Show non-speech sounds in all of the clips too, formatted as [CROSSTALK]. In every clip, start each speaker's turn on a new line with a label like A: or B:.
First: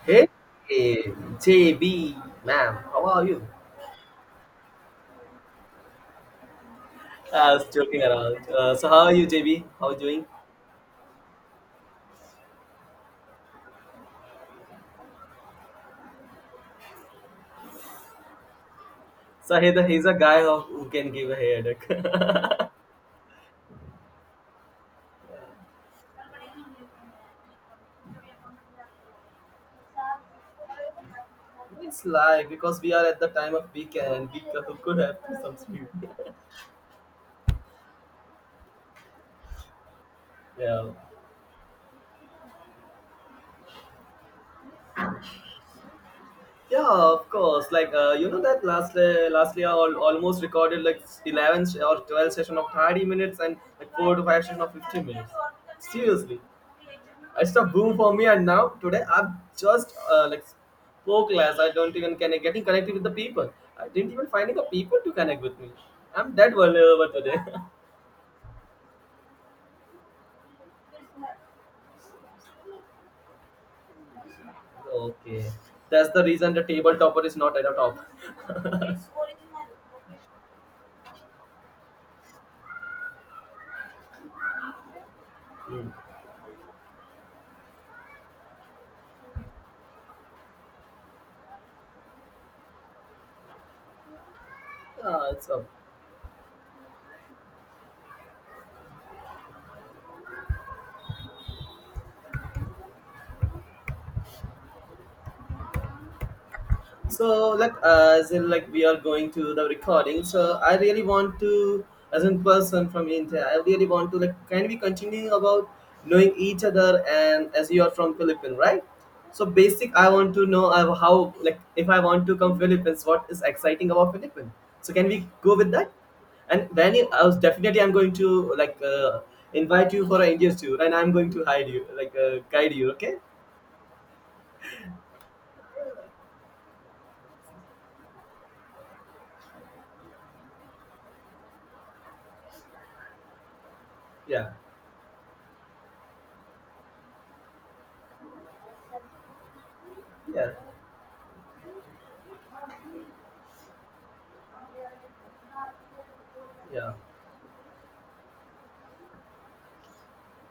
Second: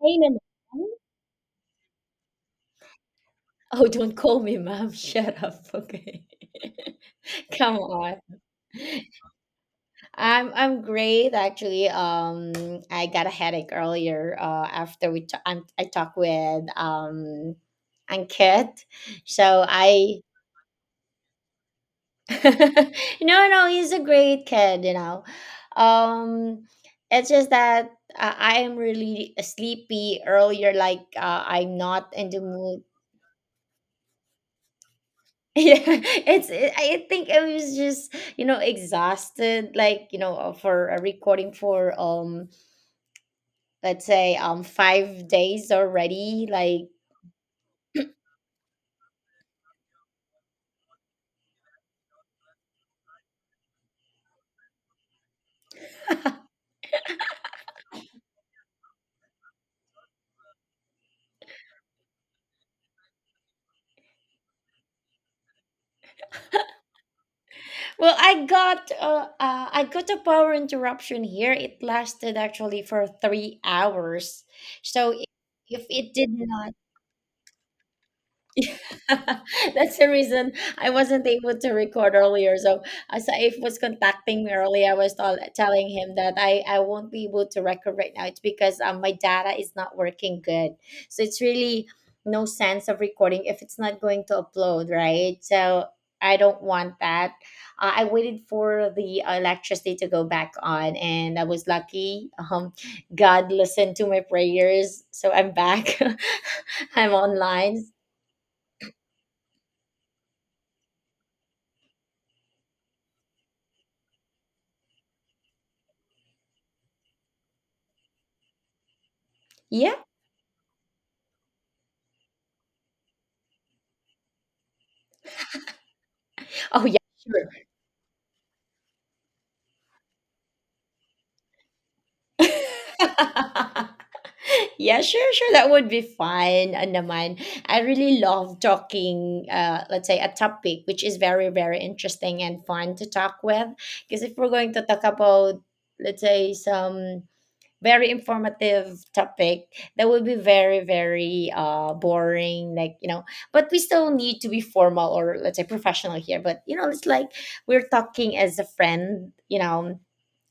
A: Hey,
B: Hey,
A: Nana.
B: JB, ma'am, how are you?
A: Oh, don't call me ma'am. [LAUGHS] Shut up. Okay.
B: I
A: [LAUGHS]
B: was
A: Come
B: joking
A: on.
B: around. So how are you, JB? How are you doing?
A: I'm great actually. I got a headache earlier. After I talked with Ankit,
B: So
A: so
B: he's a
A: I
B: guy who can give a headache. [LAUGHS]
A: [LAUGHS] no, he's a great kid. Um, it's just that I am really sleepy earlier. Like I'm
B: It's
A: not in the
B: life because
A: mood.
B: we are at the time of weekend, and we could have some
A: Yeah, [LAUGHS]
B: speed.
A: it's it, I think I was just you know exhausted, like for
B: Yeah.
A: a recording for let's say 5 days already. Like,
B: Yeah, of course. You know that last year almost recorded like 11 or 12 session of 30 minutes and like 4 to 5 session of 50 minutes. Seriously, it's a boom for me. And now today I've just like spoke less. I don't even can getting connected with the people. I didn't even finding the people to connect with me. I'm that vulnerable today. [LAUGHS]
A: well, I got I got a power interruption here. It lasted actually for 3 hours, so
B: Okay,
A: if
B: that's
A: it
B: the
A: did
B: reason the
A: not...
B: table topper is not at the top. [LAUGHS]
A: [LAUGHS] That's the reason I wasn't able to record earlier. So Saif was contacting me earlier. I was
B: Hmm.
A: telling him that I won't be able to record right now. It's because my data is not working good. So it's really no sense of recording if it's not going to upload,
B: Yeah,
A: right?
B: it's up.
A: So I don't want that. I waited for the electricity to go back on, and I was lucky. God listened to my prayers, so I'm back. [LAUGHS] I'm
B: So like
A: online.
B: as in like we are going to the recording. So I really want to, as in person from India, I really want to like can we continue about knowing each other, and as you are from Philippines, right? So basic,
A: Yeah.
B: I want to know how like if I want to come Philippines, what is exciting about Philippines? So can we go with that? And
A: Oh, yeah,
B: I
A: sure.
B: was definitely I'm going to like invite you for an interview, and I'm going to hide you like guide you. Okay?
A: [LAUGHS] Yeah, sure, sure. That would be fine, naman. I really love talking, let's say, a topic which is very, very interesting and fun to talk with. Because if we're
B: Yeah,
A: going to talk about, let's say, some very informative topic, that would be
B: yeah,
A: very, very boring. Like, you know, but we still need to be formal or, let's say, professional here. But, you know,
B: yeah,
A: it's like we're talking as a friend, you know,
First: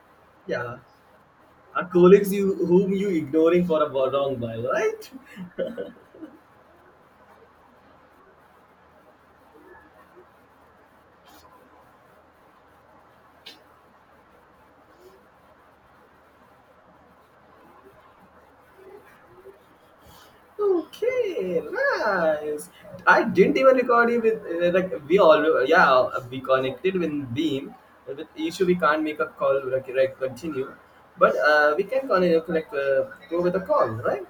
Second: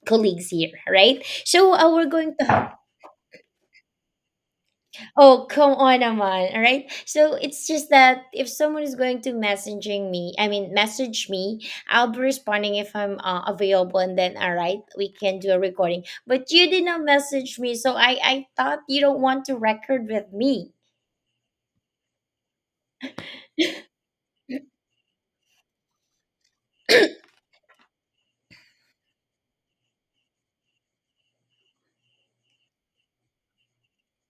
A: colleagues here,
B: yeah.
A: right? So
B: Are
A: we're
B: colleagues
A: going
B: you
A: to.
B: whom you ignoring for a wrong while, right?
A: Oh, come on, Aman. All right. So it's just that if someone is going to messaging me, I mean, message me, I'll be responding if I'm available, and then all right, we can do a recording. But you did not message me, so I thought you don't want to record with me.
B: Okay, nice. I didn't even record you with like we all, yeah, we connected with Beam. With issue we can't make a call like, continue, but we can connect like go with a call, right?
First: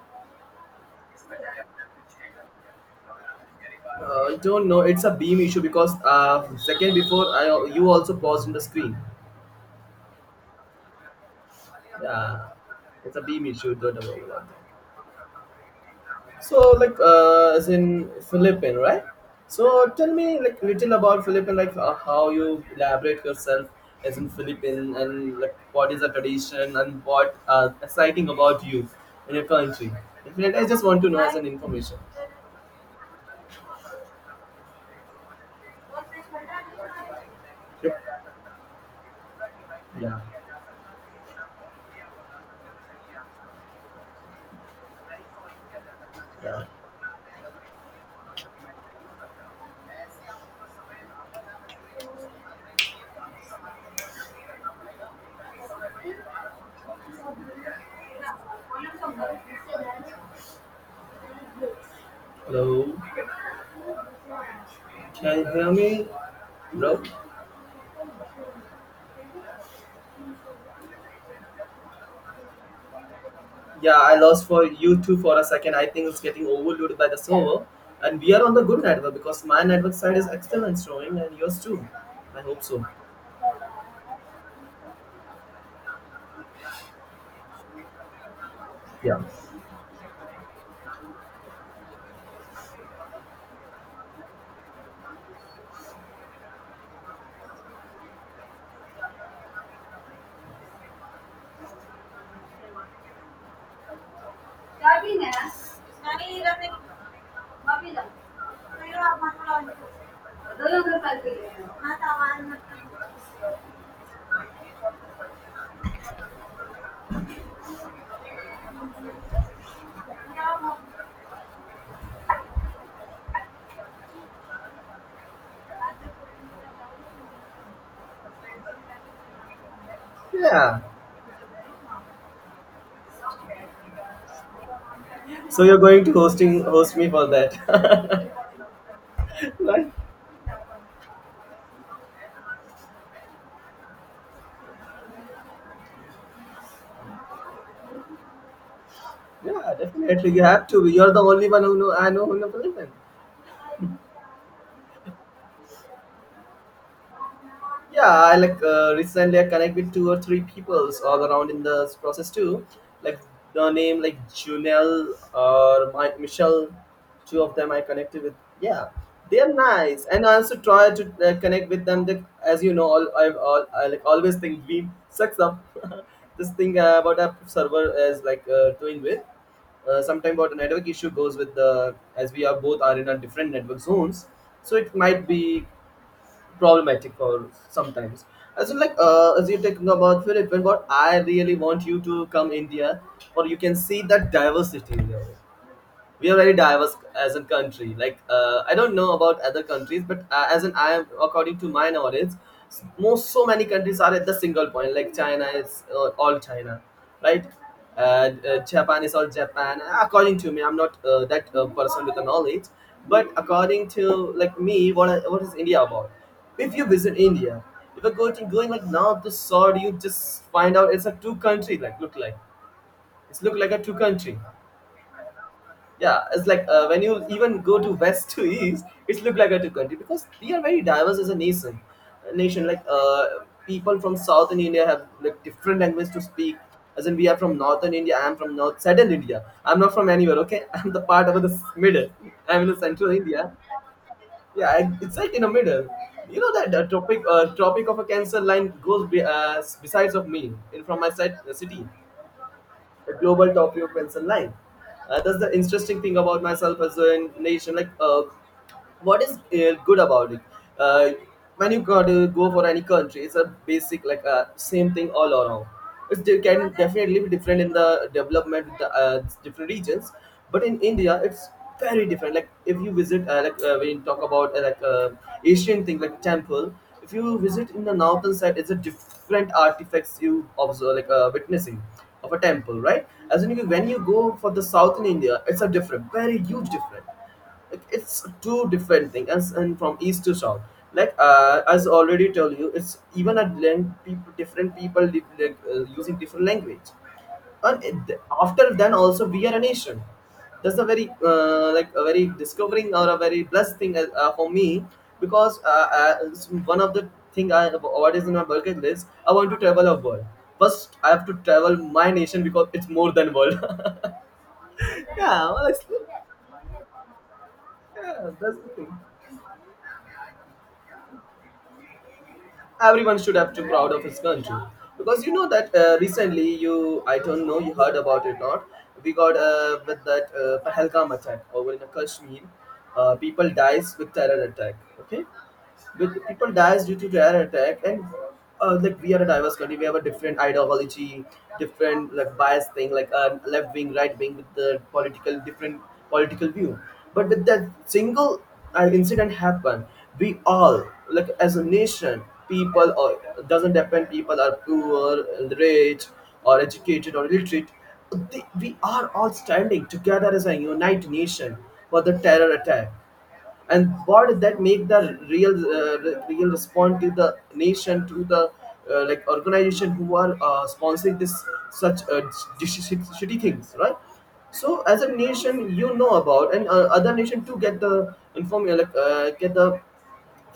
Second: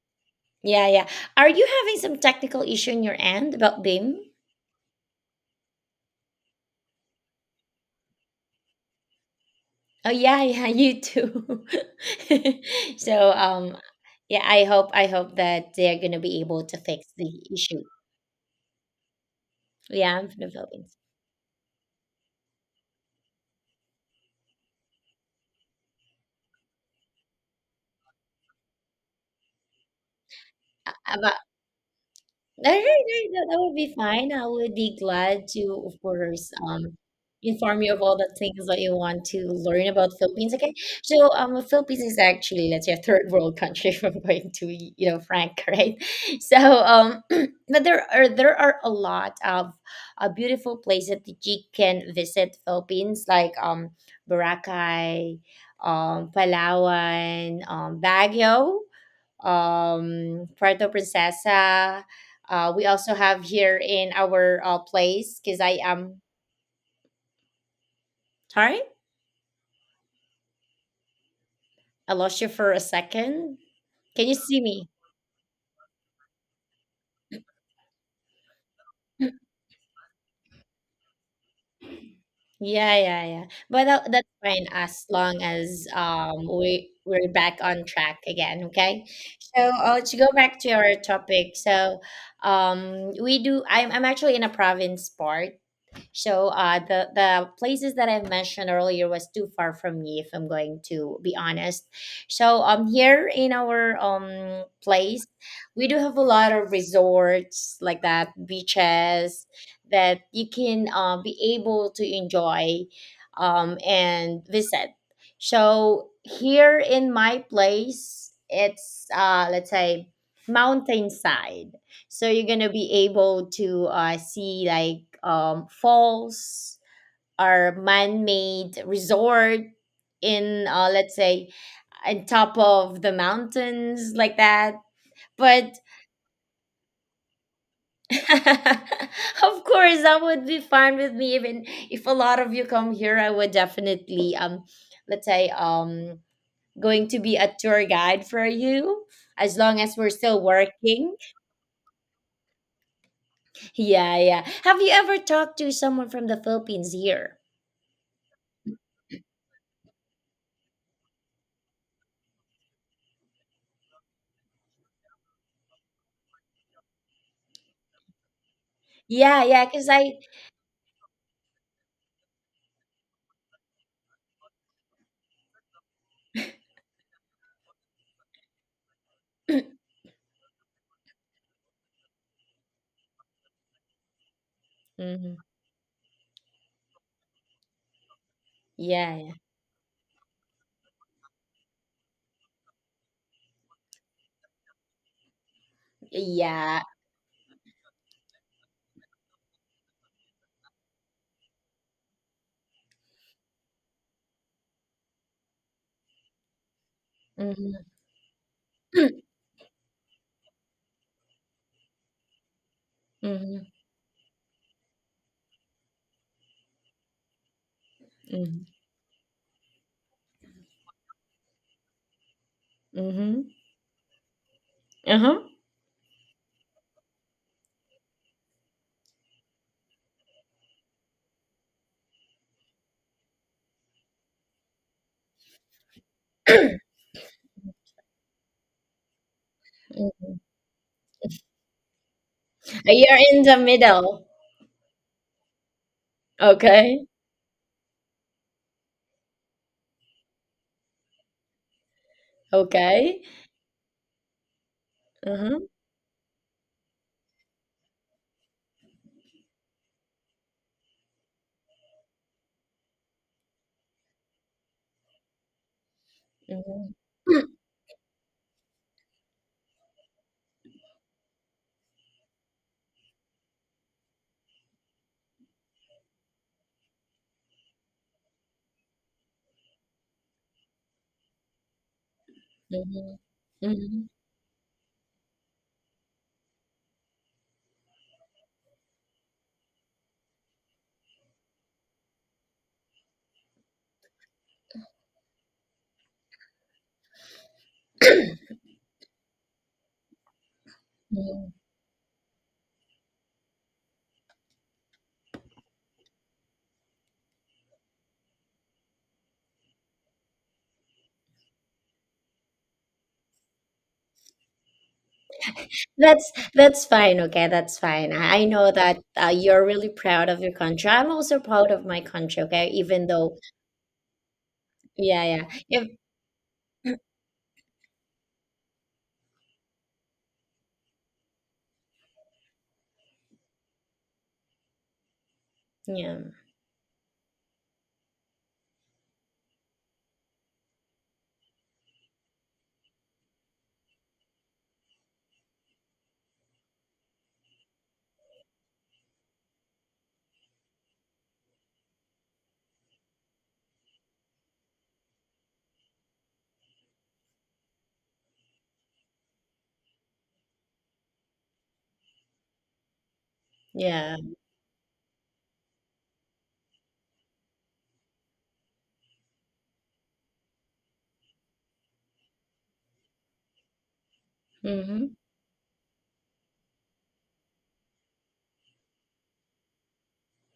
A: Yeah, yeah. Are you having some technical issue on your end about BIM?
B: I don't know. It's a Beam issue because second before I you also paused in the screen.
A: Oh yeah, [LAUGHS] yeah, you too. [LAUGHS]
B: Yeah, it's a
A: So
B: Beam issue. Don't worry
A: yeah,
B: about that.
A: I hope that they're gonna be able
B: So,
A: to
B: like,
A: fix the
B: as
A: issue.
B: in Philippine, right? So, tell
A: Yeah, I'm
B: me,
A: from the
B: like, little
A: Philippines.
B: about Philippine, like, how you elaborate yourself as in Philippine, and like, what is the tradition, and what exciting about you in your country. Definitely, I just want to know
A: About.
B: as an information.
A: All right, that, that would be fine. I would be glad to, of course, inform you of all
B: Yep.
A: the things that you want to learn about
B: Yeah.
A: Philippines. Okay, so Philippines is actually, let's say, a third world country, [LAUGHS] if I'm going to, you know, frank, [LAUGHS] right? So
B: Yeah.
A: [CLEARS THROAT] but there are a lot of beautiful places that you can visit Philippines, like Boracay, Palawan, Baguio, Puerto Princesa. We
B: Hello.
A: also have here in our place,
B: Can you
A: because
B: hear
A: I
B: me,
A: am
B: bro?
A: sorry, I lost you for a second.
B: Yeah, I
A: Can you
B: lost
A: see
B: for
A: me?
B: you too for a second. I think it's getting overloaded by the server. And we are on the good network because my network side is excellent showing and yours too. I hope so.
A: Yeah, yeah, yeah. But that's fine as long as we're back on track again. Okay.
B: Yeah.
A: So to go back to our topic, so we do. I'm actually in a province part. So the places that I mentioned earlier was too far from me, if I'm going to be honest. So here in our place, we do have a lot of resorts like that, beaches that you can be able to enjoy and visit. So here in my place, it's let's say, mountainside, so you're gonna be able to see like falls or man-made resort in
B: Yeah.
A: let's say, on top of the mountains like that.
B: So
A: But
B: you're going to host me for that.
A: [LAUGHS]
B: [LAUGHS]
A: of
B: like,
A: course that would be fine with me. Even if a lot of you come here, I would definitely let's say going to be a tour guide for you, as
B: yeah,
A: long as we're
B: definitely.
A: still
B: You have to. You're
A: working.
B: the only one who know I know who know Philippines.
A: Yeah, yeah. Have you ever talked to someone from the Philippines here?
B: Yeah, I like recently I connect with 2 or 3 peoples all around in the process too. Like the name like Junel or my, Michelle, two of them I connected with. Yeah, they
A: Yeah,
B: are
A: yeah, because
B: nice,
A: I.
B: and I also try to connect with them. Like, as you know, all I've all I like always think we sucks up. [LAUGHS] This thing about our server is like doing with. Sometime about a network issue goes with the as we are both are in a different network zones, so it might
A: Hmm.
B: be problematic for sometimes. As in, like,
A: Yeah, yeah.
B: as you're talking about Philippines, but I really want you to come India, or you can see that diversity in there. We are very
A: Yeah.
B: diverse as a country like I don't know about other countries, but as in I am according to my knowledge, most so many countries are at the single point, like China is all China, right?
A: Mm-hmm.
B: uh, Japan is all
A: [CLEARS THROAT]
B: Japan. According to me, I'm not that person with the knowledge, but
A: Mm-hmm.
B: according to like me what, what is India about. If you visit India, if you're going,
A: Mm-hmm.
B: going like north to south, you just find out it's a two country like look like.
A: Mm-hmm.
B: It's look like a two country.
A: Uh-huh.
B: Yeah, it's like when you even go to west to east, it's look like a two country because we are very diverse as a nation, a nation like people from southern India have like different language to speak. As in we are from northern India, I'm from north southern India. I'm not from anywhere,
A: Hmm.
B: okay? [LAUGHS] I'm the part of the middle. I'm in the central
A: You're in
B: India.
A: the middle.
B: Yeah, it's like in the middle. You know that the
A: Okay.
B: topic of a cancer line goes besides of me in from my side, city, a
A: Okay.
B: global top view pencil line. That's the
A: Uh-huh.
B: interesting thing about myself as a nation. Like, what is good about it? Uh, when you got to go for any country, it's a basic like same thing all around. It can
A: Mm-hmm.
B: definitely be different in the development, the, different regions, but in India, it's very different. Like if you visit, like when you talk about like Asian thing, like temple. If you visit in the northern side, it's a different artifacts you observe, like witnessing of a temple, right?
A: Mm-hmm.
B: As in, when you
A: Mm-hmm.
B: go for the south in India, it's a different, very huge different. Like, it's two different things, as and from east to south. Like as already tell you, it's even at length people, different people live, like, using different language, and it,
A: [CLEARS THROAT]
B: after then also we are a nation. That's a very
A: Mhm.
B: like a very discovering or a very blessed thing for me because it's one of the thing I what is in my bucket list. I want to travel a world. First I have to travel my nation because it's more than world. [LAUGHS] Yeah, well, it's,
A: That's that's fine. Okay, that's fine.
B: yeah,
A: I
B: that's the
A: know
B: thing.
A: that you're really proud of your country. I'm also proud of my country. Okay, even
B: Everyone should
A: though,
B: have to proud of his country
A: yeah,
B: because you
A: yeah,
B: know that
A: if,
B: recently, you I don't know you heard about it not, we got with that Pahalgam attack over in Kashmir. People dies with terror attack, okay? With
A: yeah,
B: people dies due to terror attack, and like we are a diverse country, we have a different ideology, different like bias thing, like left wing, right wing, with the political different, political view. But with that single, an incident happened, we all, like as a nation, people or doesn't depend, people are poor, rich, or educated or illiterate, we are all standing together as a united nation for the terror attack. And
A: yeah.
B: what did that make the real real response to the nation, to the like organization who are sponsoring this such shitty things, right? So as a
A: Mm-hmm.
B: nation you know about, and other nation too get the inform you, like get the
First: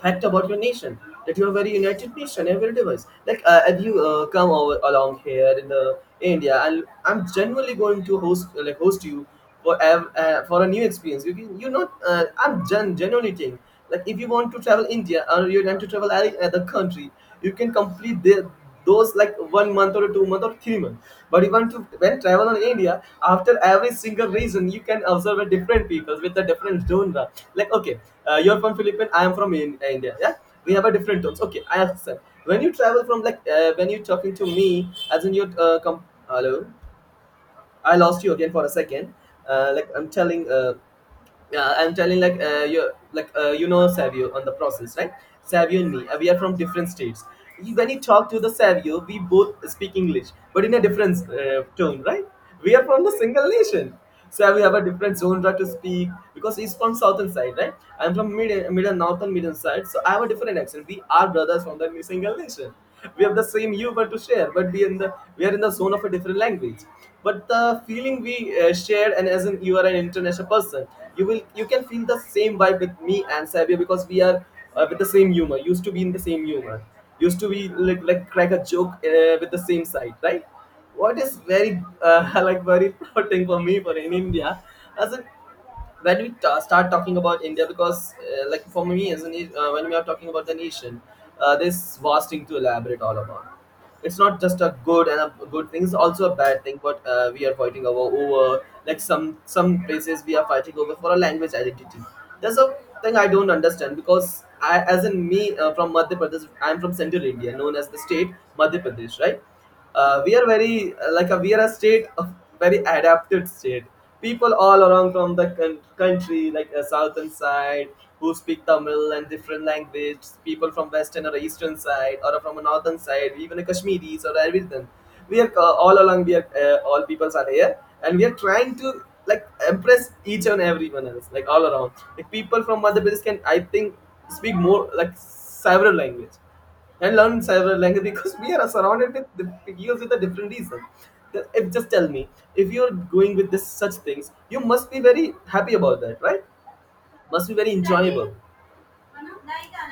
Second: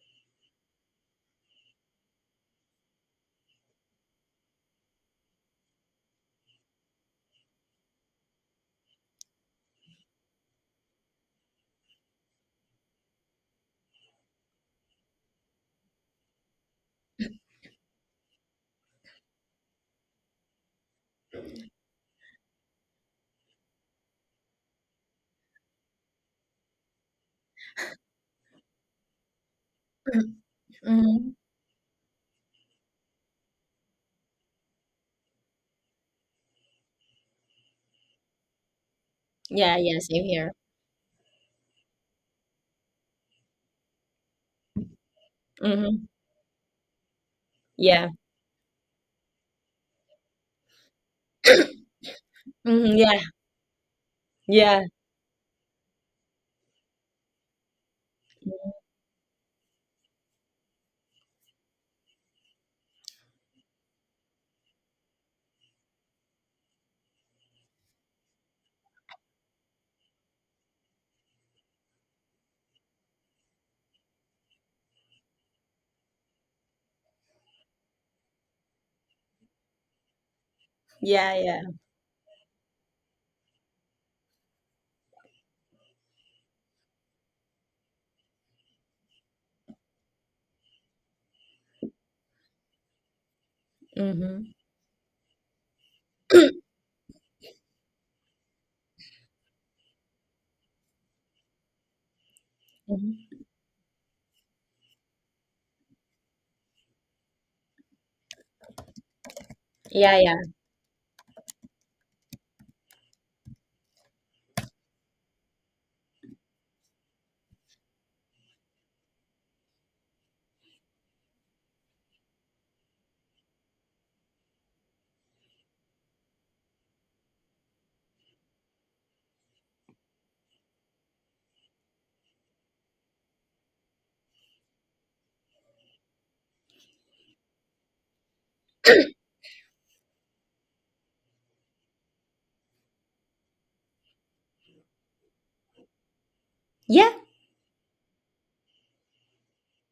B: fact about your nation, that you are very united nation, every device, like if you come over along here in the India. And I'm generally going to host you for for a new experience, you can you not I'm genuinely think, like if you want to travel India or you want to travel any other country, you can complete the those like one month or 2 month or 3 month, but even to when travel in India, after every single region you can observe a different people with a different genre, like okay, you're from Philippines, I am from India, yeah.
A: [CLEARS THROAT]
B: We have a different
A: Mm-hmm.
B: tones, okay? I accept when you travel from like when you're talking to me as in your hello. I lost you again for a second.
A: Yeah,
B: Like
A: yeah,
B: I'm
A: same
B: telling,
A: here.
B: yeah, I'm telling like you like you know Savio on the process, right? Savio and
A: Mm-hmm.
B: me, we are from different states. When you
A: Yeah.
B: talk to the Savio, we both speak English, but in a different tone, right? We are
A: Mm-hmm.
B: from the
A: Yeah.
B: single nation, so we have a
A: Yeah.
B: different zone right to speak because he's from southern side, right? I'm from middle northern middle side, so I have a different accent. We are brothers from the single nation. We have the same humor to share, but we are in the zone of a different language, but the feeling we shared. And as in you are an international person, you can feel the same vibe with me and Sabia because we are with the same humor, used to be in the same humor, used to be like, crack a joke with the same side, right? What
A: Yeah,
B: is
A: yeah.
B: very [LAUGHS] like very proud thing for me for in India. As in when we ta start talking about India, because like for me as when we are talking about the nation, this vast thing to elaborate all about. It's not
A: Mm-hmm.
B: just a good and a good thing; it's also a bad thing. But we are fighting over like some places we are fighting over for a language identity. That's a thing I
A: Mm-hmm.
B: don't understand because I, as in me from Madhya Pradesh, I'm from Central India, known as the state Madhya Pradesh, right?
A: Yeah,
B: Uh, we
A: yeah.
B: are very like a, we are a state of very adapted state, people all around from the country, like southern side, who speak Tamil and different language, people from western or eastern side or from a northern side, even the Kashmiris or everything. We are all along, we are all peoples are here, and we are trying to like impress each and everyone else, like all around, like people from other places can, I think, speak more like several language and learn several languages because we are surrounded with the figures with a different reason. If just tell me, if you're going with this such things, you must be very happy about that, right?
A: Yeah,
B: Must be very enjoyable.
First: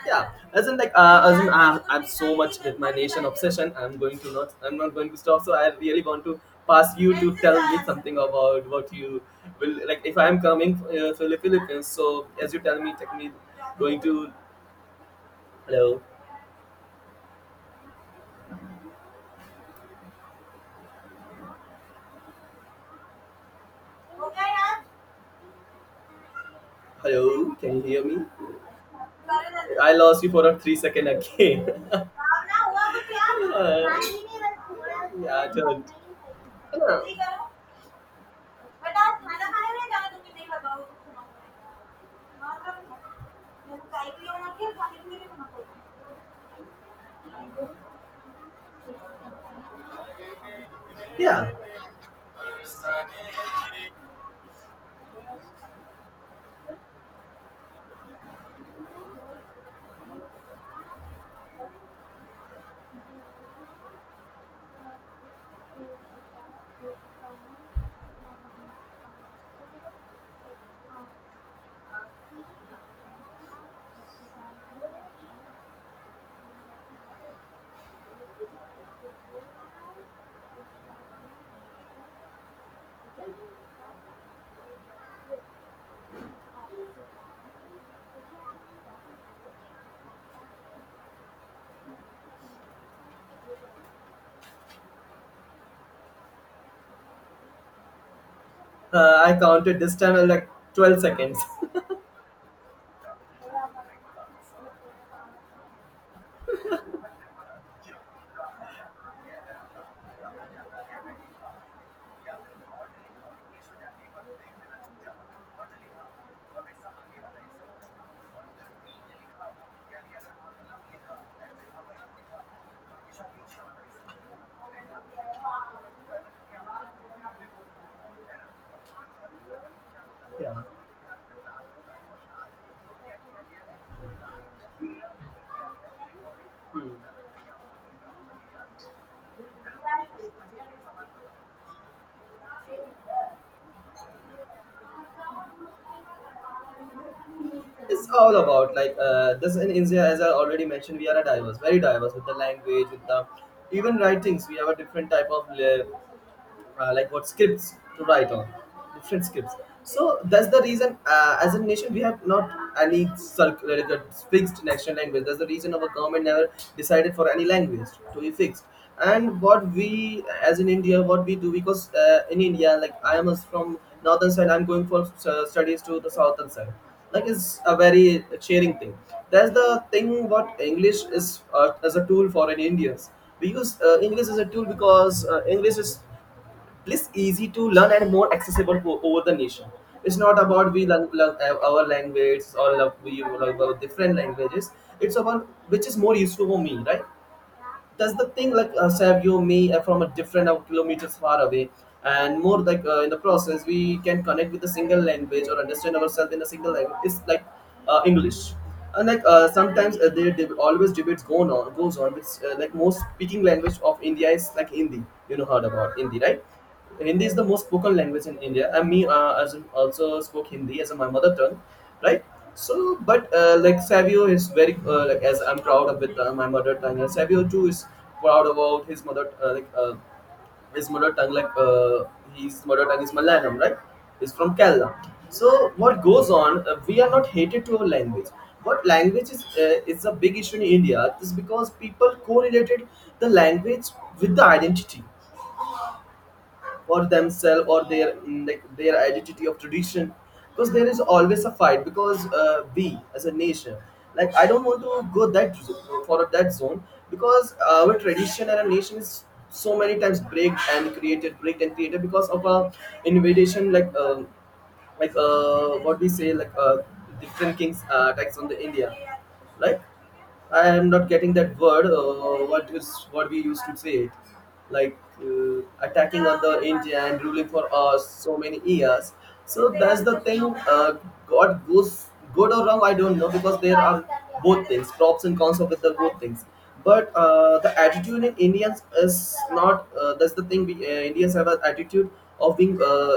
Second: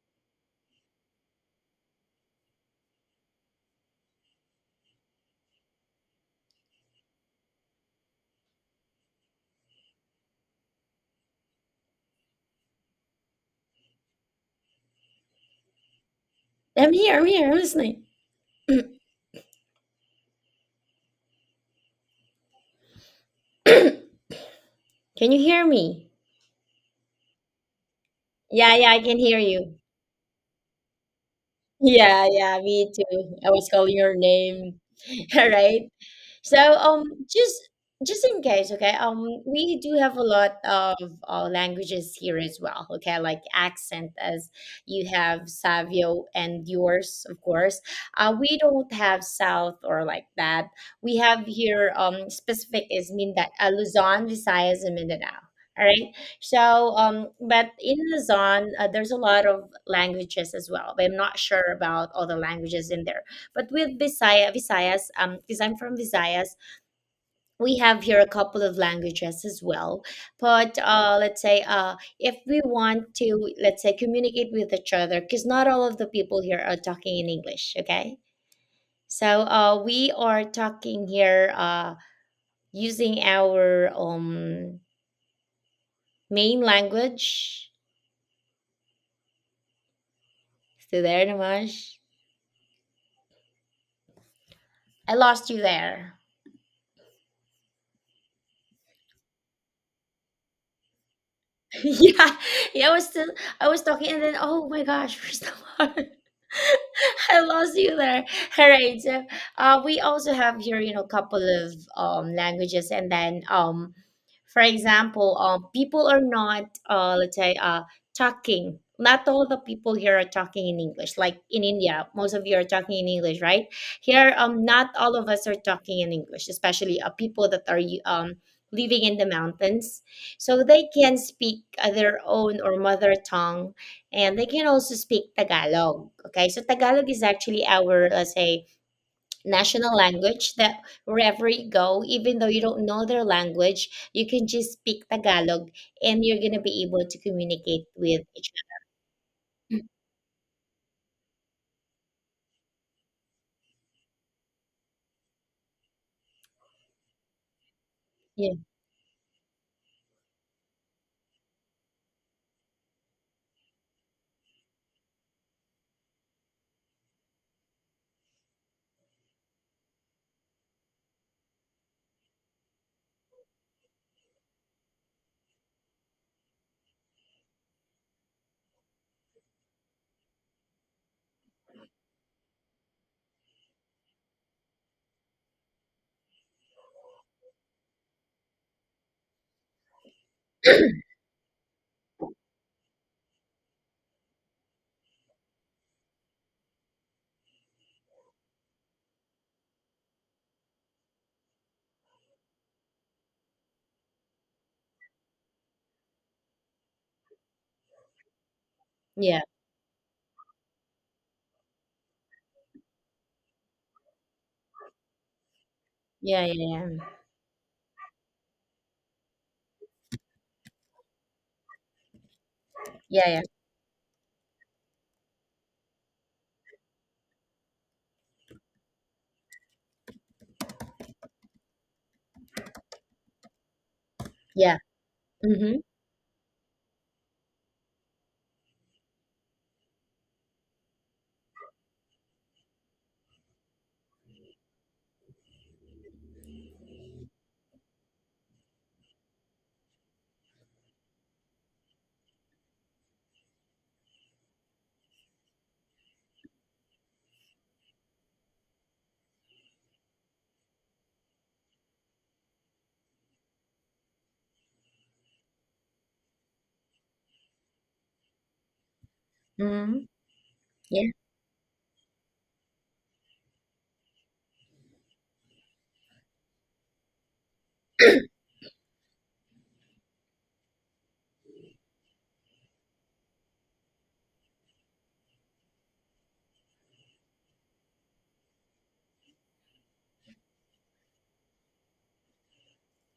B: Yeah, as in like as in I'm so much with my nation obsession. I'm going to not. I'm not going to stop. So I really want to pass you to tell me something about what you will like. If I'm coming to the Philippines, so as you tell me, take me, going to, hello.
A: I'm here, I'm here, I'm listening. [CLEARS THROAT] Can you hear me?
B: Hello, can you hear me?
A: Yeah, yeah, I can hear you.
B: I lost you for a 3 second again. [LAUGHS]
A: Yeah, yeah, me too. I was calling
B: Uh,
A: your name. [LAUGHS] All
B: yeah,
A: right.
B: dude.
A: So just in case, okay, we do have a lot of languages here as well, okay, like accent, as you have Savio and yours, of course. Uh, we don't have South or like that. We have
B: Yeah,
A: here specific is Mindanao, Luzon, Visayas, and Mindanao. All right. So, but in Luzon, there's a lot of languages as well, but I'm not sure about all the languages in there. But with Visayas, because I'm from Visayas, we have here a couple of languages as well. But let's say, if we want to, let's say, communicate with each other, because not all of the people here are talking in English, okay? So we are talking here using our main language. Still there, Namash? I lost you there.
B: I counted this time at like 12 seconds. [LAUGHS]
A: [LAUGHS] Yeah, yeah, I was still I was talking and then oh my gosh, [LAUGHS] we're still on. [LAUGHS] I lost you there. All right. So, we also have here, you know, a couple of languages, and then, for example, people are not, let's say, talking. Not all the people here are talking in English. Like in India, most of you are talking in English, right? Here, not all of us are talking in English, especially people that are um living in the mountains.
B: Yeah.
A: So they can speak their own or mother tongue, and they can also speak Tagalog. Okay, so
B: Hmm.
A: Tagalog is actually our, let's say, national language, that wherever you go, even though you don't know their language, you can just speak Tagalog and you're going to be able to communicate
B: It's
A: with
B: all
A: each
B: about like this in
A: other.
B: India, as I already mentioned, we are a diverse, very diverse with the language, with the even writings. We have a different type of like what scripts to write on,
A: Yeah,
B: different scripts. So that's the reason as a nation we have not any like a fixed national language. That's the reason our government never decided for any language to be fixed. And what we, as in India, what we do, because in India, like I am from northern side, I'm going for studies to the southern side, like it's a very cheering thing. That's the thing, what English is, as a tool for an Indians, we use English as a tool, because English is less easy to learn and more accessible for, over the nation. It's not about we learn our language or love, we love our different languages. It's about which is more useful for me, right? That's the thing. Like Sab, you, me, from a different kilometers far away, and more like in the process, we can connect with a single language or understand ourselves in a single language. It's like English. And like
A: yeah,
B: sometimes there always debates going on goes on. It's like most speaking language of India is like Hindi. You know, heard about Hindi, right?
A: yeah, yeah, yeah,
B: Hindi is the most spoken language in India. And me, as in also spoke Hindi as my mother tongue, right? So,
A: yeah,
B: but
A: yeah.
B: like Savio is very like as I'm proud of with my mother tongue, and Savio too is proud about his mother like his mother tongue, like his mother tongue is Malayalam, right? He's from
A: Yeah.
B: Kerala. So
A: Mm-hmm,
B: what goes on? We are not hated to our language. What language is a big issue in India is because people correlated the language with the identity or themselves or their like their identity of tradition, because there is always a fight, because we as a nation, like I don't want to go that for that zone, because our tradition and our nation is so many times break and created, break and created, because of a invasion like what we say, like different kings attacks on the India, like
A: mm-hmm,
B: I am
A: yeah.
B: not getting that word. What is what we used to say it, like attacking on the India and ruling for us so many years. So that's the thing. God goes good or wrong, I don't know, because there are both things, props and cons of the both things. But the attitude in Indians is not. That's the thing. We, Indians have an attitude of being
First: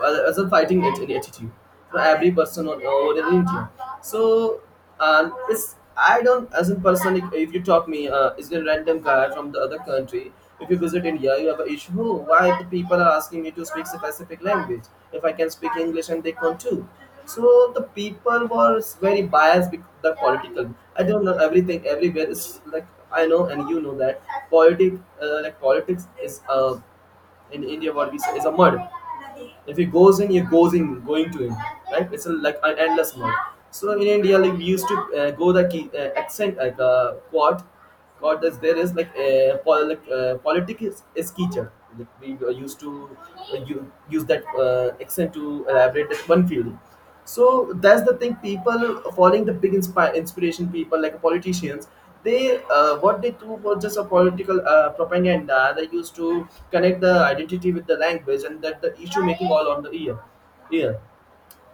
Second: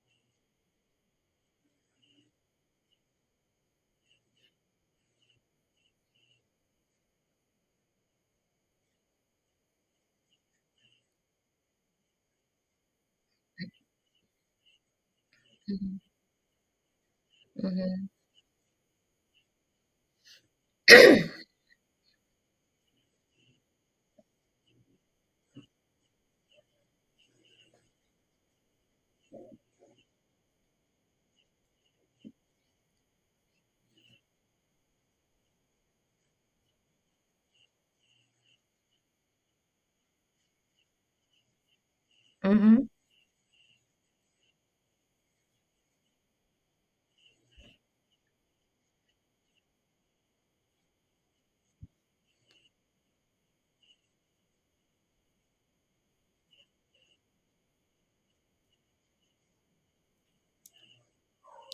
B: well, as a fighting at any attitude for every person on over in India. So it's, I don't as a person if you talk me is a random guy from the other country. If you visit India, you have an issue. "Oh, why the people are asking me to speak a specific language? If I can speak
A: Mm-hmm,
B: English and they can too." So the
A: mm-hmm.
B: people was very biased with the political. I don't know, everything everywhere is like, I know and you know that politic, like politics is, in India, what we say is a mud. If he goes in, he goes in, going to him, right? It's a, like an endless mud. So in India, like we used to go the key, accent, like quad. That's there is like like politics is teacher. Like we used
A: Mm-hmm.
B: to use that accent to elaborate that one feeling. So that's the thing, people following the big inspiration people like politicians, they what they do was just a political propaganda. They used to connect the identity with the language, and that the issue making all on the ear.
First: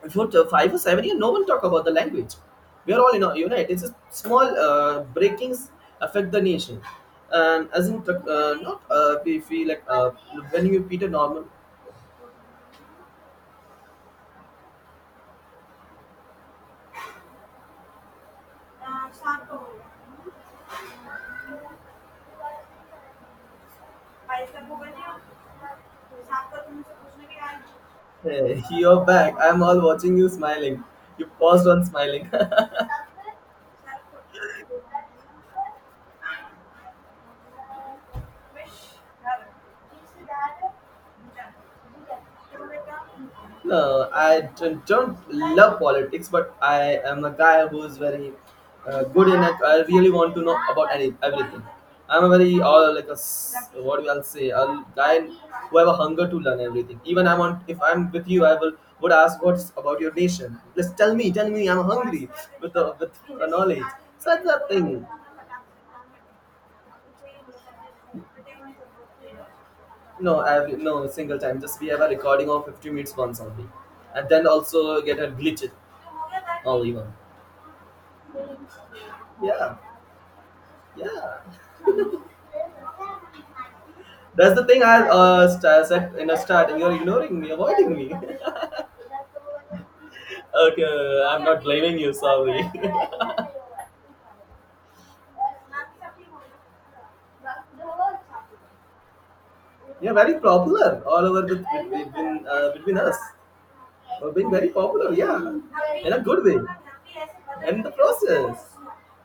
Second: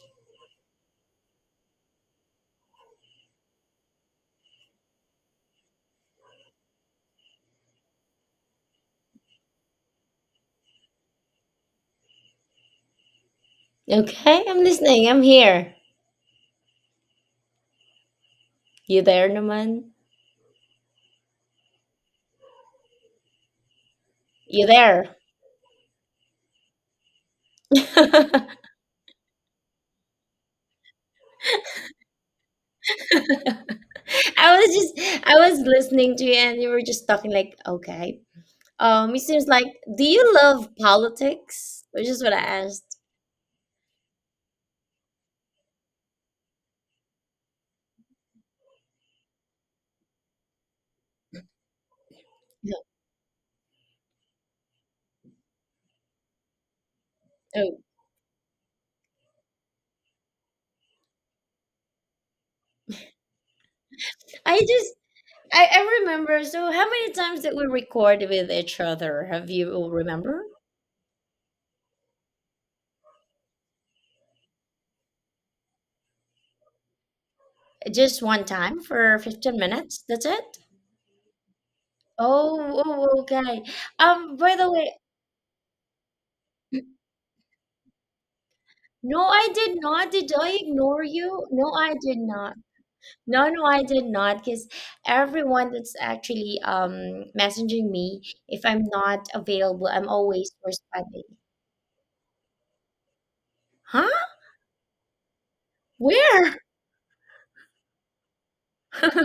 B: If you're 5 or 7 years, no one talk about the language, we are all in a unit. It's a small breakings affect the nation. And as in not we feel like when you repeat a normal.
A: Okay, I'm listening. I'm here. You there, Naman? You there?
B: Hey, you're back. I'm all watching you smiling. You paused on smiling. [LAUGHS]
A: [LAUGHS] [LAUGHS] I was just I was listening to you and you were just talking like, okay. It seems like, do you love politics? Which is what I asked.
B: No, I don't love politics, but I am a guy who is very good in it. I really want to know about any, everything. I'm a very
A: No.
B: all like a what do I'll say, a guy who have a hunger to learn everything. Even I'm on
A: Oh.
B: if I'm with you, I will would ask what's about your nation. Just tell me, tell me. I'm hungry with the knowledge. Such
A: I
B: a
A: just
B: thing.
A: I remember, so how many times did we record with each other? Have you
B: No,
A: remember?
B: I have no single time. Just we have a recording of 50 minutes once only, and then also get a glitch only even.
A: Just one time for fifteen
B: Yeah,
A: minutes, that's it?
B: yeah.
A: Oh, oh, okay. Um, by
B: That's the
A: the
B: thing
A: way,
B: I said in the start. You're ignoring me, avoiding me. [LAUGHS]
A: no, I did not. Did I ignore
B: Okay, I'm
A: you?
B: not
A: No, I
B: blaming you,
A: did not.
B: sorry. [LAUGHS]
A: No, no, I did not. Because everyone that's actually messaging me, if I'm not available, I'm
B: Yeah, very
A: always
B: popular
A: responding.
B: all over the, between, between us.
A: Huh?
B: We are being very popular, yeah, in a good
A: Where?
B: way. And the process.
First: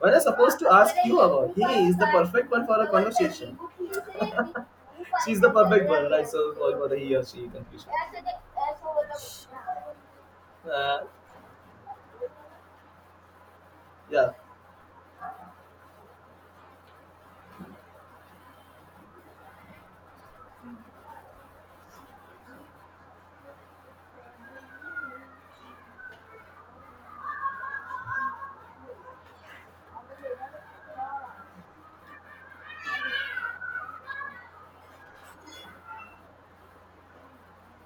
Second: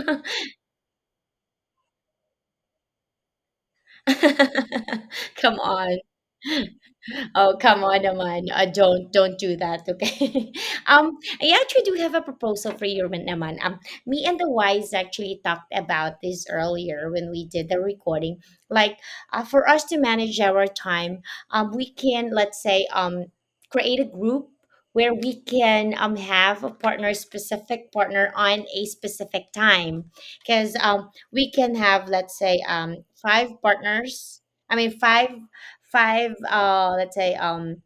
B: When I supposed to ask you about, he is the perfect one for a conversation. [LAUGHS]
A: [LAUGHS]
B: She's the
A: Come
B: perfect
A: on.
B: one, right? So for the he or she
A: Oh, come
B: confusion.
A: on, naman. Don't do that, okay? [LAUGHS]
B: Uh,
A: I actually do have a proposal for you, naman. Me
B: yeah,
A: and the wise actually talked about this earlier when we did the recording. Like, for us to manage our time, we can, let's say, create a group where we can have a partner, specific partner on a specific time, because we can have, let's say, five partners, I mean five, let's say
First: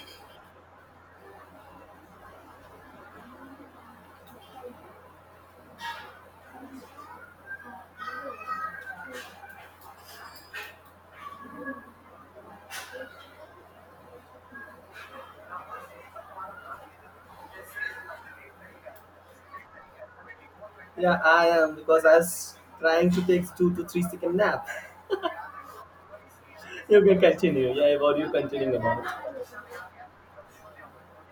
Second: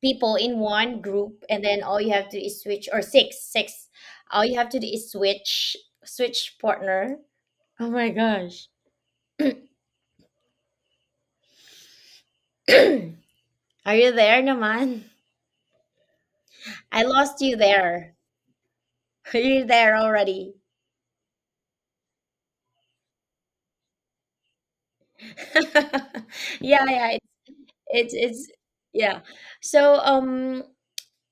A: people in one group, and then all you have to do is switch, or six, all you have to do is switch, partner. Oh my gosh. [CLEARS THROAT] Are you there, naman? I lost you there. [LAUGHS] Are you there already?
B: yeah, I am because I was trying to take 2 to 3 second nap. [LAUGHS]
A: [LAUGHS] Yeah,
B: You
A: yeah,
B: can
A: it's
B: continue. Yeah,
A: it's
B: what you
A: it's
B: continuing about?
A: yeah. So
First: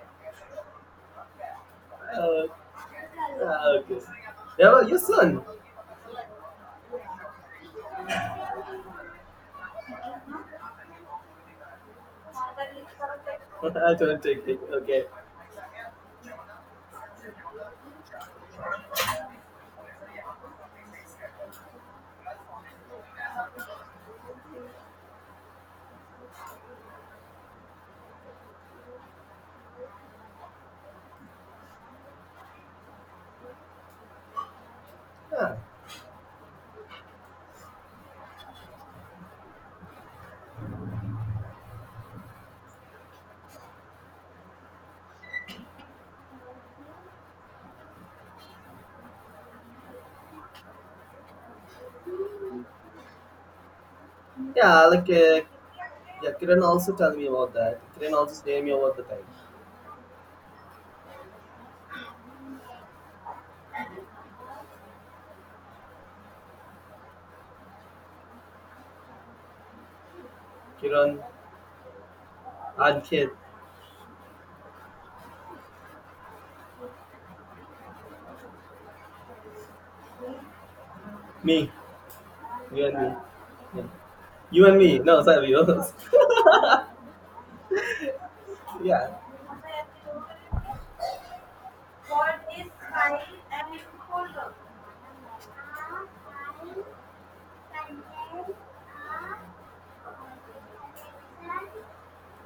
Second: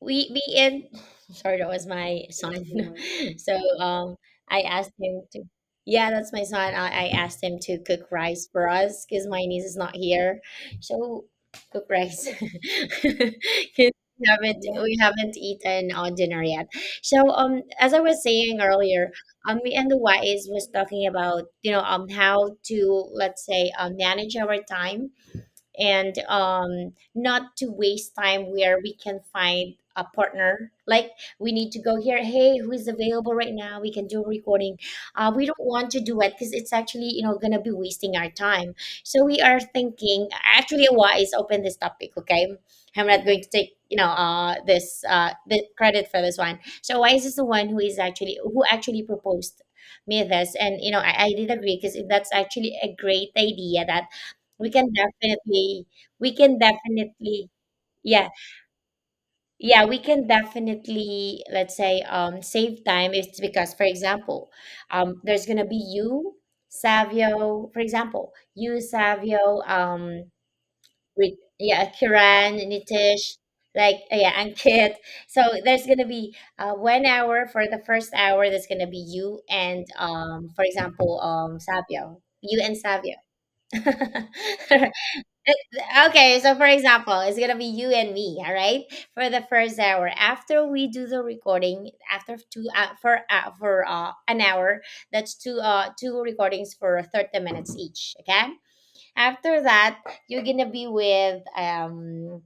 A: we in [LAUGHS] sorry, that was my
B: Uh,
A: son. [LAUGHS] So
B: ah, okay.
A: um I
B: Never,
A: asked
B: your
A: him to
B: son.
A: yeah, that's my son. I asked him to cook rice for us because my niece is not here, so cook rice.
B: [LAUGHS]
A: [LAUGHS] 'Cause
B: I don't
A: we
B: take it.
A: haven't we
B: Okay.
A: haven't eaten on dinner yet. So as I was saying earlier, me and the wise was talking about, you know, how to, let's say, manage our time, and not to waste time, where we can find a partner. Like, we need to go here. Hey, who is available right now? We can do a recording. We don't
B: Yeah,
A: want to do it because it's actually, you know, gonna be wasting our time. So we are thinking. Actually, why is open this topic? Okay, I'm not going to take, you know, this the credit for this one. So why is this the one who is actually who actually proposed me this? And you know I did agree because that's actually a great idea that we can
B: yeah, like,
A: definitely we
B: yeah,
A: can
B: Kiran also tell me
A: definitely
B: about that. Kiran
A: yeah,
B: also tell me about the time.
A: yeah, we can definitely, let's say save time. It's because, for example, there's gonna be you, Savio,
B: Kiran,
A: with, yeah, Kiran,
B: Ankit,
A: Nitish, yeah, and Kit. So there's gonna be 1 hour. For the first hour, that's gonna be you and, for example,
B: me,
A: savio you and
B: you and me.
A: Savio.
B: Yeah. You and me. No,
A: [LAUGHS]
B: sorry. Yours.
A: Uh, Okay, so for example, it's gonna be you and me, all right,
B: [LAUGHS] Yeah.
A: for the first hour. After we do the recording, after two for an hour, that's two recordings for 30 minutes each. Okay. After that, you're gonna be with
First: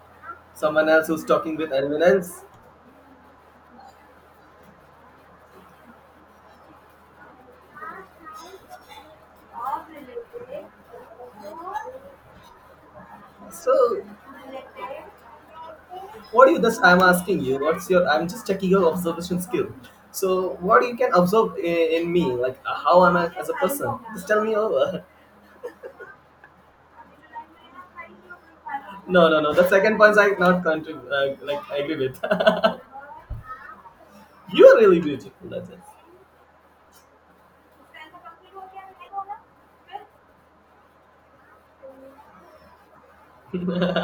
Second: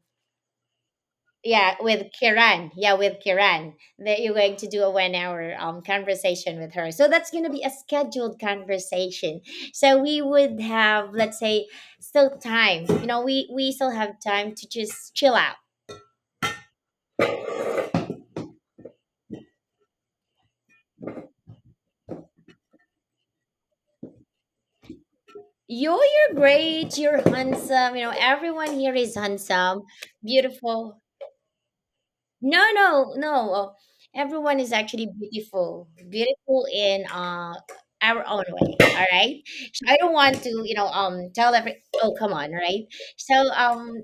B: Someone else who's talking with
A: yeah,
B: anyone
A: with
B: else.
A: kiran yeah with Kiran, that you're going to do a 1 hour conversation with her. So that's going to be a scheduled conversation. So we would have, let's say, still time. You know, we
B: So,
A: still have time to just chill out.
B: what do you thus, I'm asking you what's your, I'm just checking your observation skill. So what you can observe in me, like how am I as a person, just tell me over.
A: You're great, you're handsome. You know, everyone here
B: [LAUGHS]
A: is
B: No, no, no, the
A: handsome,
B: second point I not
A: beautiful.
B: like I agree with. [LAUGHS]
A: No, no, no. Everyone
B: You
A: is
B: are really
A: actually
B: beautiful, that's it.
A: beautiful, beautiful in our own way. All right. So I don't want to, you know, tell every. Oh, come on, right? So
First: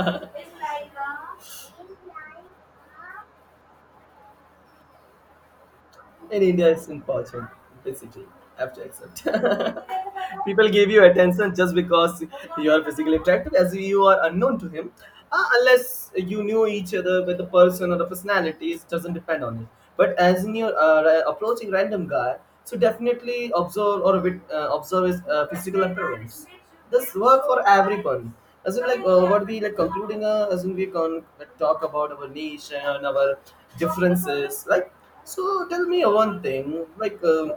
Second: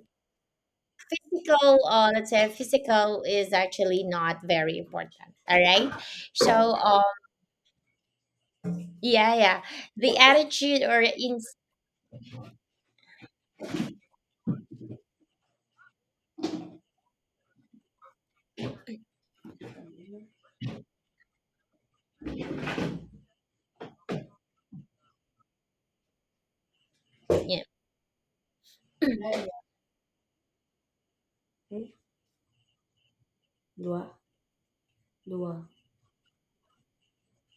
A: physical, let's say physical is actually not very important. All right.
B: In
A: So
B: India it's important, basically, I have to accept.
A: yeah, yeah,
B: [LAUGHS]
A: the
B: People
A: attitude
B: give
A: or
B: you
A: in.
B: attention just because you are physically attractive, as you are unknown to him. Unless you knew each other with the person or the personality, it doesn't depend on it. But as in you're approaching random guy, so definitely observe or observe his physical appearance. This work
A: Yeah.
B: for everyone. As in like what we like concluding, as in we can talk about our nation, our differences, like. So tell me one thing, like.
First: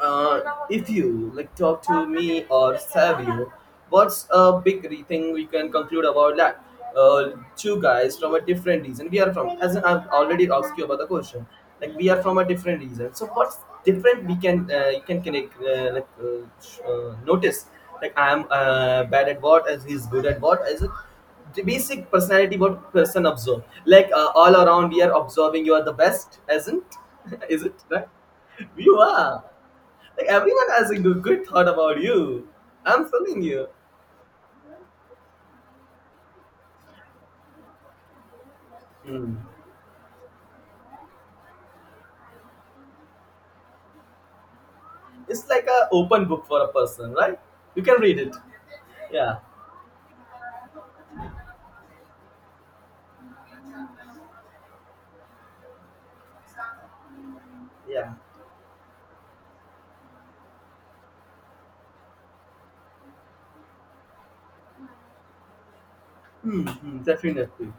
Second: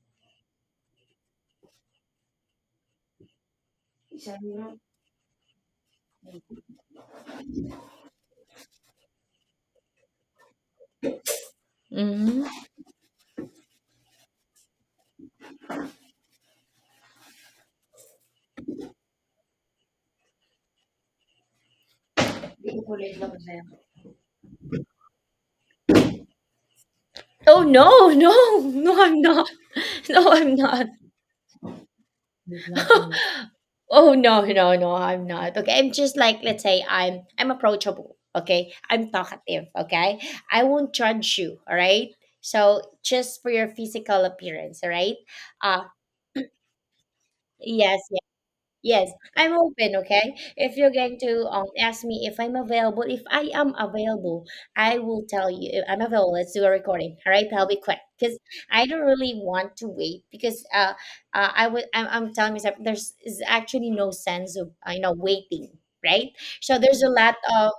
B: uh, if you like talk to me or Savio, what's a big thing we can conclude about that? Two guys from a different region. We are from, as in, I've already asked you about the question. Like we are from a
A: Hmm.
B: different region. So what's different? We can you can connect like notice. Like I am bad at what, as he's good at what. As a the basic personality, what person observe. Like all around, we are observing. You are the best, isn't? [LAUGHS]
A: Oh
B: Is it right?
A: no, no, [LAUGHS]
B: You
A: no! I'm
B: are.
A: not. [LAUGHS]
B: Like
A: No, I'm
B: everyone
A: not.
B: has a good, good thought about you. I'm telling
A: [LAUGHS]
B: you.
A: Oh, no, no, no, I'm not, okay? I'm just, like, let's say I'm approachable, okay? I'm
B: Hmm.
A: talkative, okay? I won't judge you, all right? So just for your physical appearance, all right.
B: It's like
A: uh
B: a open book for a person, right? You
A: yes.
B: can read it.
A: Yes,
B: Yeah.
A: I'm open, okay? If you're going to ask me if I'm available, if I am available, I will tell you if I'm available. Let's do a recording. All right, that'll be quick
B: Yeah.
A: because I don't really want to wait because I'm telling myself there's is actually no sense of waiting, right? So there's a lot
B: Definitely.
A: of,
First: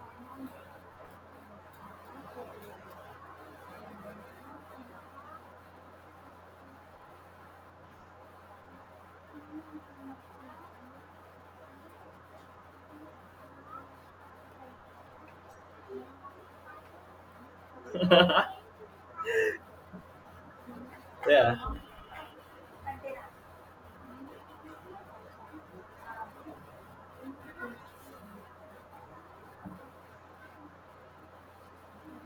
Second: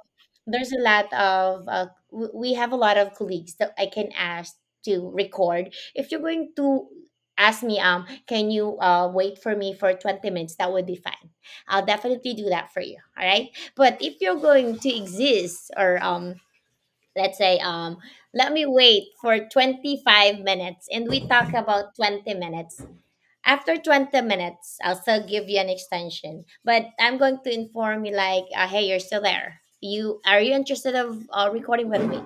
A: there's a lot of we have a lot of colleagues that I can ask to record. If you're going to ask me, can you wait for me for 20 minutes, that would be fine. I'll definitely do that for you, all right? But if you're going to exist or let's say let me wait for 25 minutes and we talk
B: Yeah.
A: about 20 minutes. After 20 minutes, I'll still give you an extension, but I'm going to inform you, like, hey, you're still there, you are, you interested of recording with me?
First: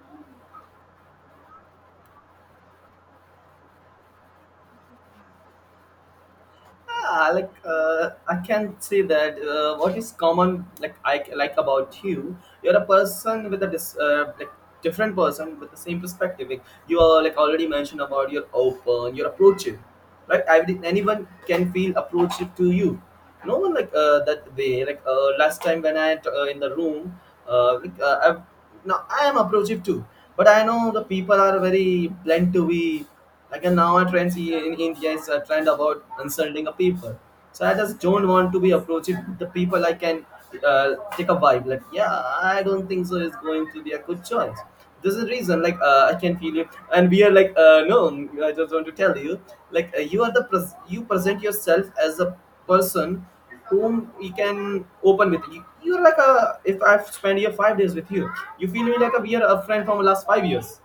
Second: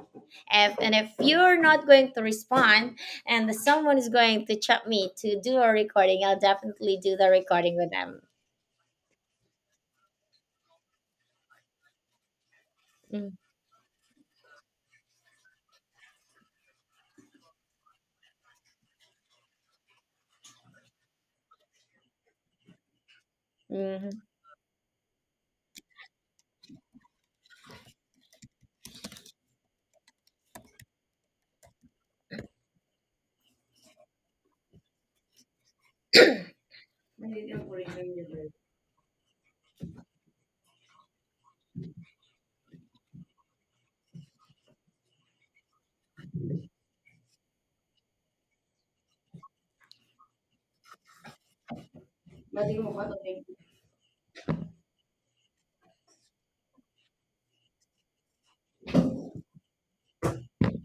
A: If, and if you're not going to respond, and someone is going to chat me to do a recording, I'll definitely do the
B: Ah, like
A: recording with
B: uh,
A: them.
B: I can say that what is common like I like about you, you're a person with a dis, like different person with the same perspective. Like you are like already mentioned about you're open, you're approachable, right? I, anyone can feel approachable to you. No one like
A: Mm-hmm.
B: that way. Like last time when I in the room, like, I now I am approachable too, but I know the people are very blunt to be. Like and now a trend in India is a trend about insulting a people. So I just don't want to be approaching the people I can take a vibe. Like yeah, I don't think so is going to be a good choice. This is the reason like I can feel you, and we are like no. I just want to tell you like you are the you present yourself as a person whom you can open with. You're like a if I've spent your five days with you, you feel me like a, we are a friend from last five years.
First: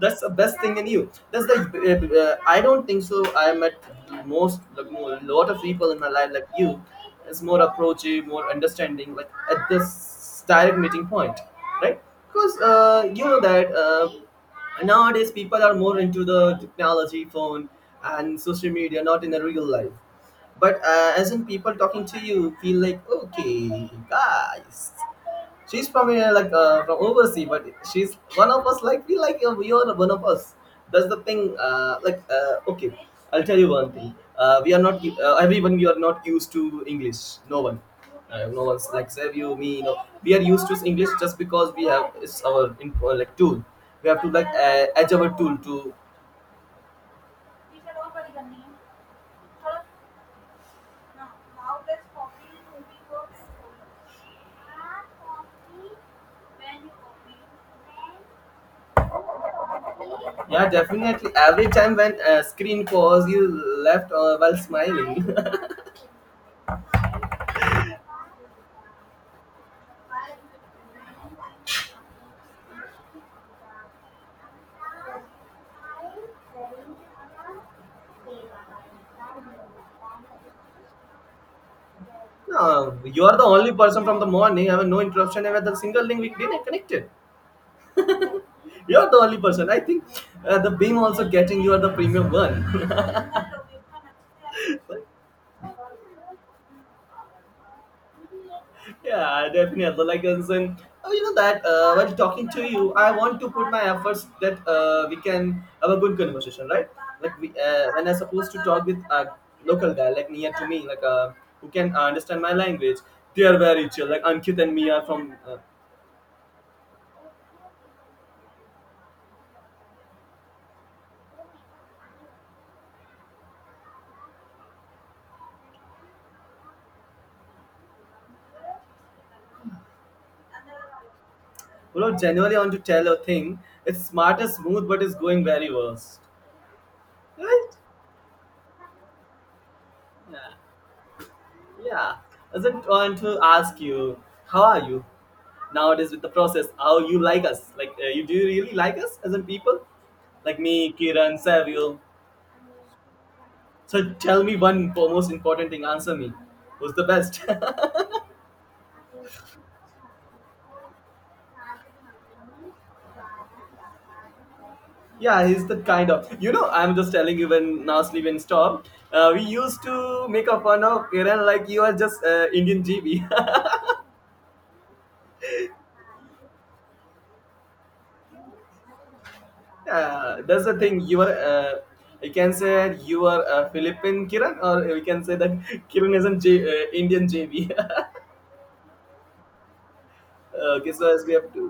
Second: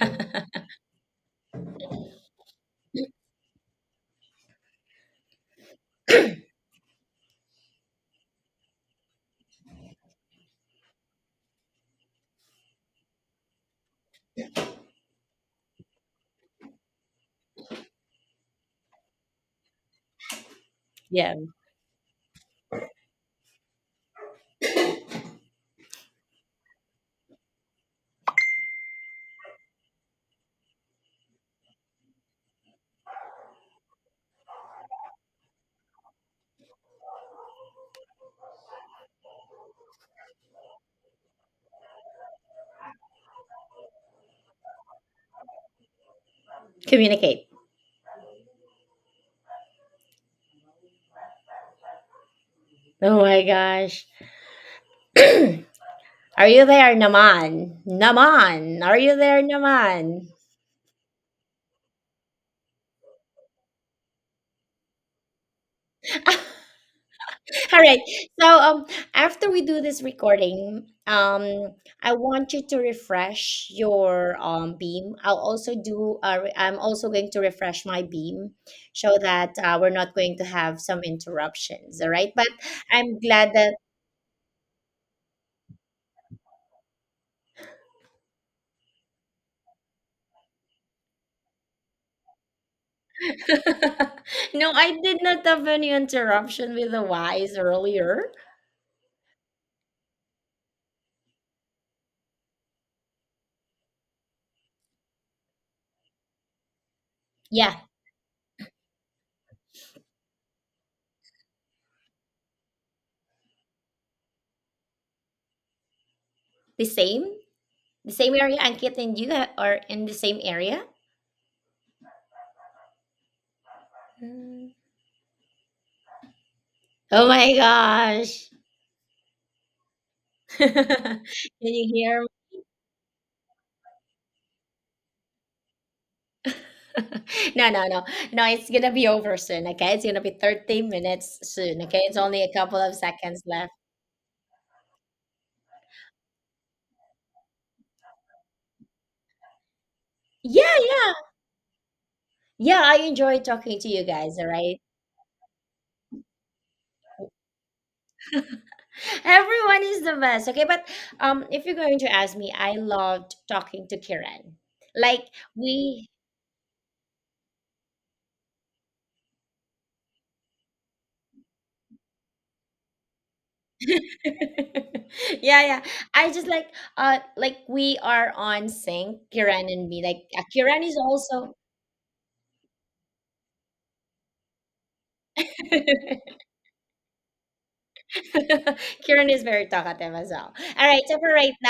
B: That's the best thing in you. That's the I don't think so I met most lot of people in my life like you is more approachable, more understanding, like at this direct meeting point, right? Because you know that nowadays people are more into the technology phone and social media, not in the real life. But as
A: Yeah.
B: in people talking to you feel like okay guys. She's from from overseas, but she's one of us. Like we are one of us. That's the thing. Okay, I'll tell you one thing. We are not everyone. We are not used to English. No one. No one's like save you me. No, we are used to English just because we have it's our tool. We have to like edge our tool to
A: Communicate. Oh my gosh, are you there, Naman? Naman, are you there, Naman?
B: yeah, definitely every time when screen pause you left while smiling. [LAUGHS]
A: All right. So after we do this recording, I want you to refresh your beam. I'll also do. I'm also going to refresh my beam, so that we're not going to have some interruptions. All right. But
B: No,
A: I'm
B: you are the
A: glad
B: only
A: that.
B: person from the morning. I have no interruption and the single link we didn't connect it. You are the only person. I think the beam also getting you are the premium one.
A: [LAUGHS] No,
B: [LAUGHS]
A: I did not have any interruption with the wise earlier.
B: Yeah, definitely. Like I'm oh, you know that while talking to you, I want to put my efforts that we can have a good conversation, right? Like we,
A: Yeah,
B: when I'm supposed to talk with a local guy, like near to me, like who can understand my language. They are very chill. Like Ankit and me are from
A: the same, the same area. Ankit and you are in the same area. Mm. Oh my gosh. [LAUGHS] Can you
B: who don't
A: hear me?
B: genuinely want to tell a thing. It's smart and smooth, but it's going very worst.
A: [LAUGHS] No,
B: Right?
A: no, no. No, it's gonna be over soon, okay? It's gonna be
B: Yeah.
A: 30 minutes soon, okay? It's
B: Yeah.
A: only a
B: I
A: couple
B: just
A: of
B: want to
A: seconds left.
B: ask you, how are you nowadays with the process? How you like us? Like, you do you really like us as in people? Like
A: Yeah,
B: me,
A: yeah.
B: Kiran, Savio.
A: Yeah, I enjoy talking to you
B: So
A: guys,
B: tell
A: all
B: me
A: right?
B: one most important thing. Answer me. Who's the best?
A: [LAUGHS] Everyone is the best, okay? But if you're going to ask me, I loved talking to Kiran.
B: [LAUGHS]
A: Like,
B: Yeah, he's the
A: we
B: kind of. You know, I'm just telling you when now sleep and stop. We used to make a fun of Kiran like you are just Indian GB. [LAUGHS]
A: [LAUGHS] yeah, yeah. I just like, like, we are on sync, Kiran and me. Like,
B: That's the
A: Kiran is
B: thing. You are,
A: also
B: you can say you are a Philippine Kiran, or we can say that [LAUGHS] Kiran is
A: [LAUGHS]
B: an Indian JB. [LAUGHS]
A: [LAUGHS] Kieran is very talkative as well. All
B: Okay,
A: right,
B: so
A: so
B: as
A: for
B: we
A: right
B: have
A: now.
B: to.